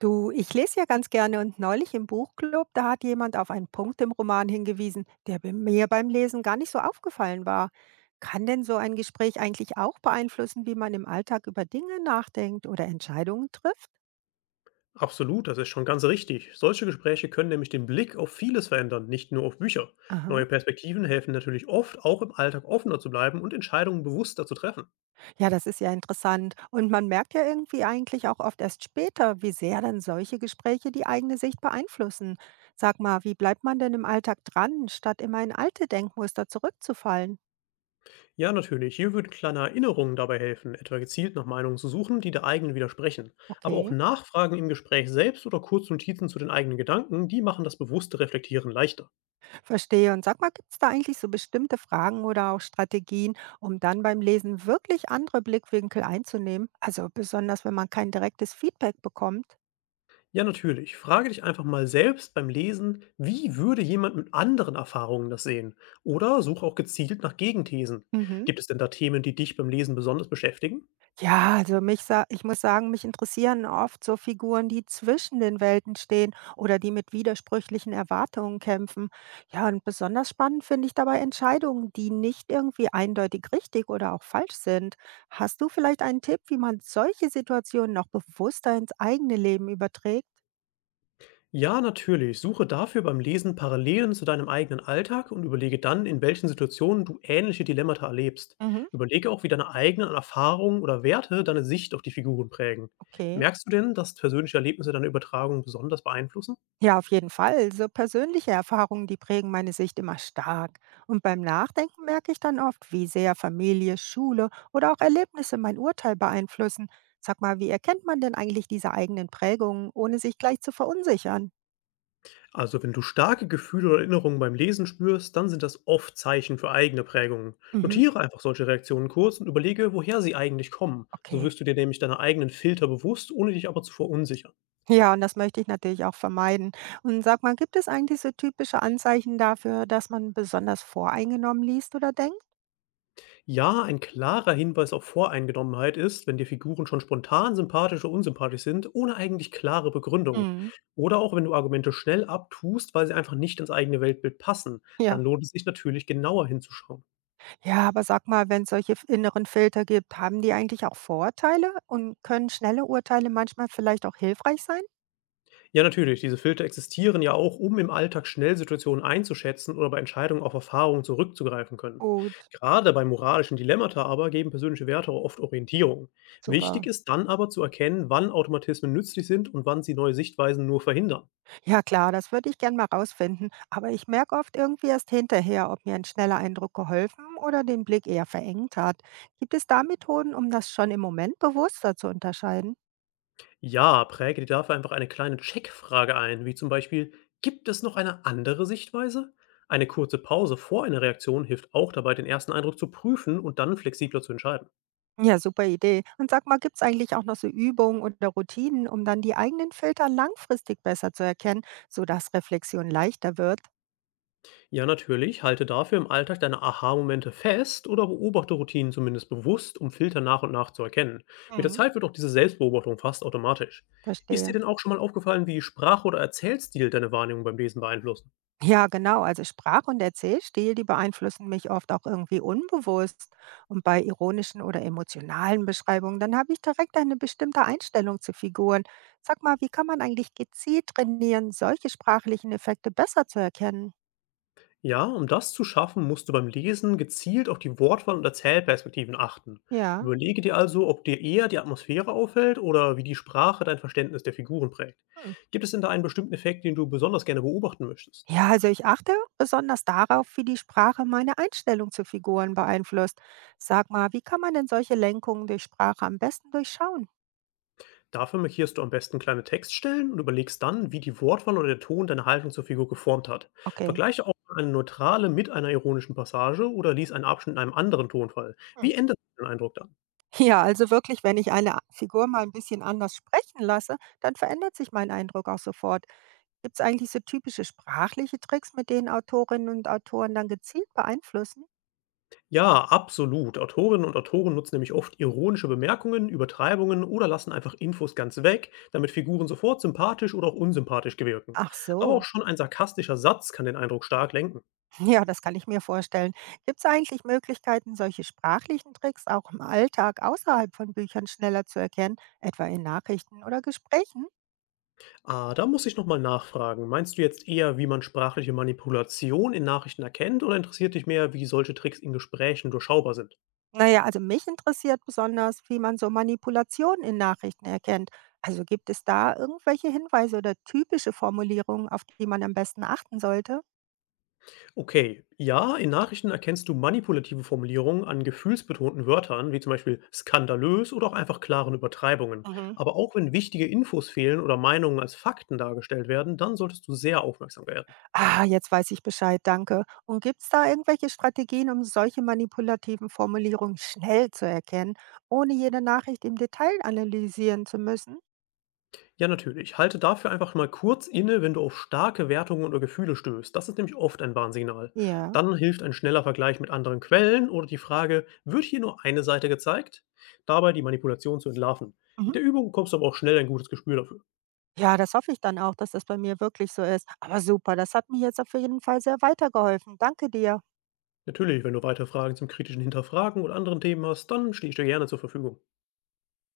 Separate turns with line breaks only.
Du, ich lese ja ganz gerne und neulich im Buchclub, da hat jemand auf einen Punkt im Roman hingewiesen, der bei mir beim Lesen gar nicht so aufgefallen war. Kann denn so ein Gespräch eigentlich auch beeinflussen, wie man im Alltag über Dinge nachdenkt oder Entscheidungen trifft?
Absolut, das ist schon ganz richtig. Solche Gespräche können nämlich den Blick auf vieles verändern, nicht nur auf Bücher.
Aha.
Neue Perspektiven helfen natürlich oft, auch im Alltag offener zu bleiben und Entscheidungen bewusster zu treffen.
Ja, das ist ja interessant. Und man merkt ja irgendwie eigentlich auch oft erst später, wie sehr dann solche Gespräche die eigene Sicht beeinflussen. Sag mal, wie bleibt man denn im Alltag dran, statt immer in alte Denkmuster zurückzufallen?
Ja, natürlich, hier würden kleine Erinnerungen dabei helfen, etwa gezielt nach Meinungen zu suchen, die der eigenen widersprechen. Aber auch
Okay.
Nachfragen im Gespräch selbst oder kurze Notizen zu den eigenen Gedanken, die machen das bewusste Reflektieren leichter.
Verstehe. Und sag mal, gibt es da eigentlich so bestimmte Fragen oder auch Strategien, um dann beim Lesen wirklich andere Blickwinkel einzunehmen? Also besonders, wenn man kein direktes Feedback bekommt.
Ja, natürlich. Frage dich einfach mal selbst beim Lesen, wie würde jemand mit anderen Erfahrungen das sehen? Oder suche auch gezielt nach Gegenthesen.
Mhm.
Gibt es denn da Themen, die dich beim Lesen besonders beschäftigen?
Ja, also mich sa ich muss sagen, mich interessieren oft so Figuren, die zwischen den Welten stehen oder die mit widersprüchlichen Erwartungen kämpfen. Ja, und besonders spannend finde ich dabei Entscheidungen, die nicht irgendwie eindeutig richtig oder auch falsch sind. Hast du vielleicht einen Tipp, wie man solche Situationen noch bewusster ins eigene Leben überträgt?
Ja, natürlich. Suche dafür beim Lesen Parallelen zu deinem eigenen Alltag und überlege dann, in welchen Situationen du ähnliche Dilemmata erlebst.
Mhm.
Überlege auch, wie deine eigenen Erfahrungen oder Werte deine Sicht auf die Figuren prägen.
Okay.
Merkst du denn, dass persönliche Erlebnisse deine Übertragung besonders beeinflussen?
Ja, auf jeden Fall. So persönliche Erfahrungen, die prägen meine Sicht immer stark. Und beim Nachdenken merke ich dann oft, wie sehr Familie, Schule oder auch Erlebnisse mein Urteil beeinflussen. Sag mal, wie erkennt man denn eigentlich diese eigenen Prägungen, ohne sich gleich zu verunsichern?
Also wenn du starke Gefühle oder Erinnerungen beim Lesen spürst, dann sind das oft Zeichen für eigene Prägungen.
Mhm.
Notiere einfach solche Reaktionen kurz und überlege, woher sie eigentlich kommen. So
Okay.
wirst du dir nämlich deiner eigenen Filter bewusst, ohne dich aber zu verunsichern.
Ja, und das möchte ich natürlich auch vermeiden. Und sag mal, gibt es eigentlich so typische Anzeichen dafür, dass man besonders voreingenommen liest oder denkt?
Ja, ein klarer Hinweis auf Voreingenommenheit ist, wenn dir Figuren schon spontan sympathisch oder unsympathisch sind, ohne eigentlich klare Begründung.
Mhm.
Oder auch wenn du Argumente schnell abtust, weil sie einfach nicht ins eigene Weltbild passen,
Ja.
dann lohnt es sich natürlich genauer hinzuschauen.
Ja, aber sag mal, wenn es solche f inneren Filter gibt, haben die eigentlich auch Vorteile und können schnelle Urteile manchmal vielleicht auch hilfreich sein?
Ja, natürlich. Diese Filter existieren ja auch, um im Alltag schnell Situationen einzuschätzen oder bei Entscheidungen auf Erfahrungen zurückzugreifen können.
Gut,
Gerade bei moralischen Dilemmata aber geben persönliche Werte oft Orientierung. Wichtig
super.
ist dann aber zu erkennen, wann Automatismen nützlich sind und wann sie neue Sichtweisen nur verhindern.
Ja klar, das würde ich gern mal rausfinden, aber ich merke oft irgendwie erst hinterher, ob mir ein schneller Eindruck geholfen oder den Blick eher verengt hat. Gibt es da Methoden, um das schon im Moment bewusster zu unterscheiden?
Ja, präge dir dafür einfach eine kleine Checkfrage ein, wie zum Beispiel, gibt es noch eine andere Sichtweise? Eine kurze Pause vor einer Reaktion hilft auch dabei, den ersten Eindruck zu prüfen und dann flexibler zu entscheiden.
Ja, super Idee. Und sag mal, gibt es eigentlich auch noch so Übungen oder Routinen, um dann die eigenen Filter langfristig besser zu erkennen, sodass Reflexion leichter wird?
Ja, natürlich. Halte dafür im Alltag deine Aha-Momente fest oder beobachte Routinen zumindest bewusst, um Filter nach und nach zu erkennen. Mit der
Mhm.
Zeit wird auch diese Selbstbeobachtung fast automatisch. Ist dir
Verstehe.
denn auch schon mal aufgefallen, wie Sprache oder Erzählstil deine Wahrnehmung beim Lesen beeinflussen?
Ja, genau. Also Sprach- und Erzählstil, die beeinflussen mich oft auch irgendwie unbewusst. Und bei ironischen oder emotionalen Beschreibungen, dann habe ich direkt eine bestimmte Einstellung zu Figuren. Sag mal, wie kann man eigentlich gezielt trainieren, solche sprachlichen Effekte besser zu erkennen?
Ja, um das zu schaffen, musst du beim Lesen gezielt auf die Wortwahl und Erzählperspektiven achten.
Ja.
Überlege dir also, ob dir eher die Atmosphäre auffällt oder wie die Sprache dein Verständnis der Figuren prägt.
Hm.
Gibt es denn da einen bestimmten Effekt, den du besonders gerne beobachten möchtest?
Ja, also ich achte besonders darauf, wie die Sprache meine Einstellung zu Figuren beeinflusst. Sag mal, wie kann man denn solche Lenkungen durch Sprache am besten durchschauen?
Dafür markierst du am besten kleine Textstellen und überlegst dann, wie die Wortwahl oder der Ton deine Haltung zur Figur geformt hat.
Okay.
Vergleiche auch eine neutrale mit einer ironischen Passage oder lies einen Abschnitt in einem anderen Tonfall.
Hm.
Wie ändert sich dein Eindruck dann?
Ja, also wirklich, wenn ich eine Figur mal ein bisschen anders sprechen lasse, dann verändert sich mein Eindruck auch sofort. Gibt es eigentlich so typische sprachliche Tricks, mit denen Autorinnen und Autoren dann gezielt beeinflussen?
Ja, absolut. Autorinnen und Autoren nutzen nämlich oft ironische Bemerkungen, Übertreibungen oder lassen einfach Infos ganz weg, damit Figuren sofort sympathisch oder auch unsympathisch wirken.
Ach
Aber
so,
auch schon ein sarkastischer Satz kann den Eindruck stark lenken.
ja, das kann ich mir vorstellen. Gibt es eigentlich Möglichkeiten, solche sprachlichen Tricks auch im Alltag außerhalb von Büchern schneller zu erkennen, etwa in Nachrichten oder Gesprächen?
Ah, da muss ich noch mal nachfragen. Meinst du jetzt eher, wie man sprachliche Manipulation in Nachrichten erkennt oder interessiert dich mehr, wie solche Tricks in Gesprächen durchschaubar sind?
Na ja, also mich interessiert besonders, wie man so Manipulationen in Nachrichten erkennt. Also gibt es da irgendwelche Hinweise oder typische Formulierungen, auf die man am besten achten sollte?
Okay, ja, in Nachrichten erkennst du manipulative Formulierungen an gefühlsbetonten Wörtern, wie zum Beispiel skandalös oder auch einfach klaren Übertreibungen.
Mhm.
Aber auch wenn wichtige Infos fehlen oder Meinungen als Fakten dargestellt werden, dann solltest du sehr aufmerksam werden.
Ah, jetzt weiß ich Bescheid, danke. Und gibt es da irgendwelche Strategien, um solche manipulativen Formulierungen schnell zu erkennen, ohne jede Nachricht im Detail analysieren zu müssen?
Ja, natürlich. Halte dafür einfach mal kurz inne, wenn du auf starke Wertungen oder Gefühle stößt. Das ist nämlich oft ein Warnsignal.
Ja.
Dann hilft ein schneller Vergleich mit anderen Quellen oder die Frage, wird hier nur eine Seite gezeigt? Dabei die Manipulation zu entlarven.
Mhm.
Mit der Übung bekommst du aber auch schnell ein gutes Gespür dafür.
Ja, das hoffe ich dann auch, dass das bei mir wirklich so ist. Aber super, das hat mir jetzt auf jeden Fall sehr weitergeholfen. Danke dir.
Natürlich, wenn du weitere Fragen zum kritischen Hinterfragen oder anderen Themen hast, dann stehe ich dir gerne zur Verfügung.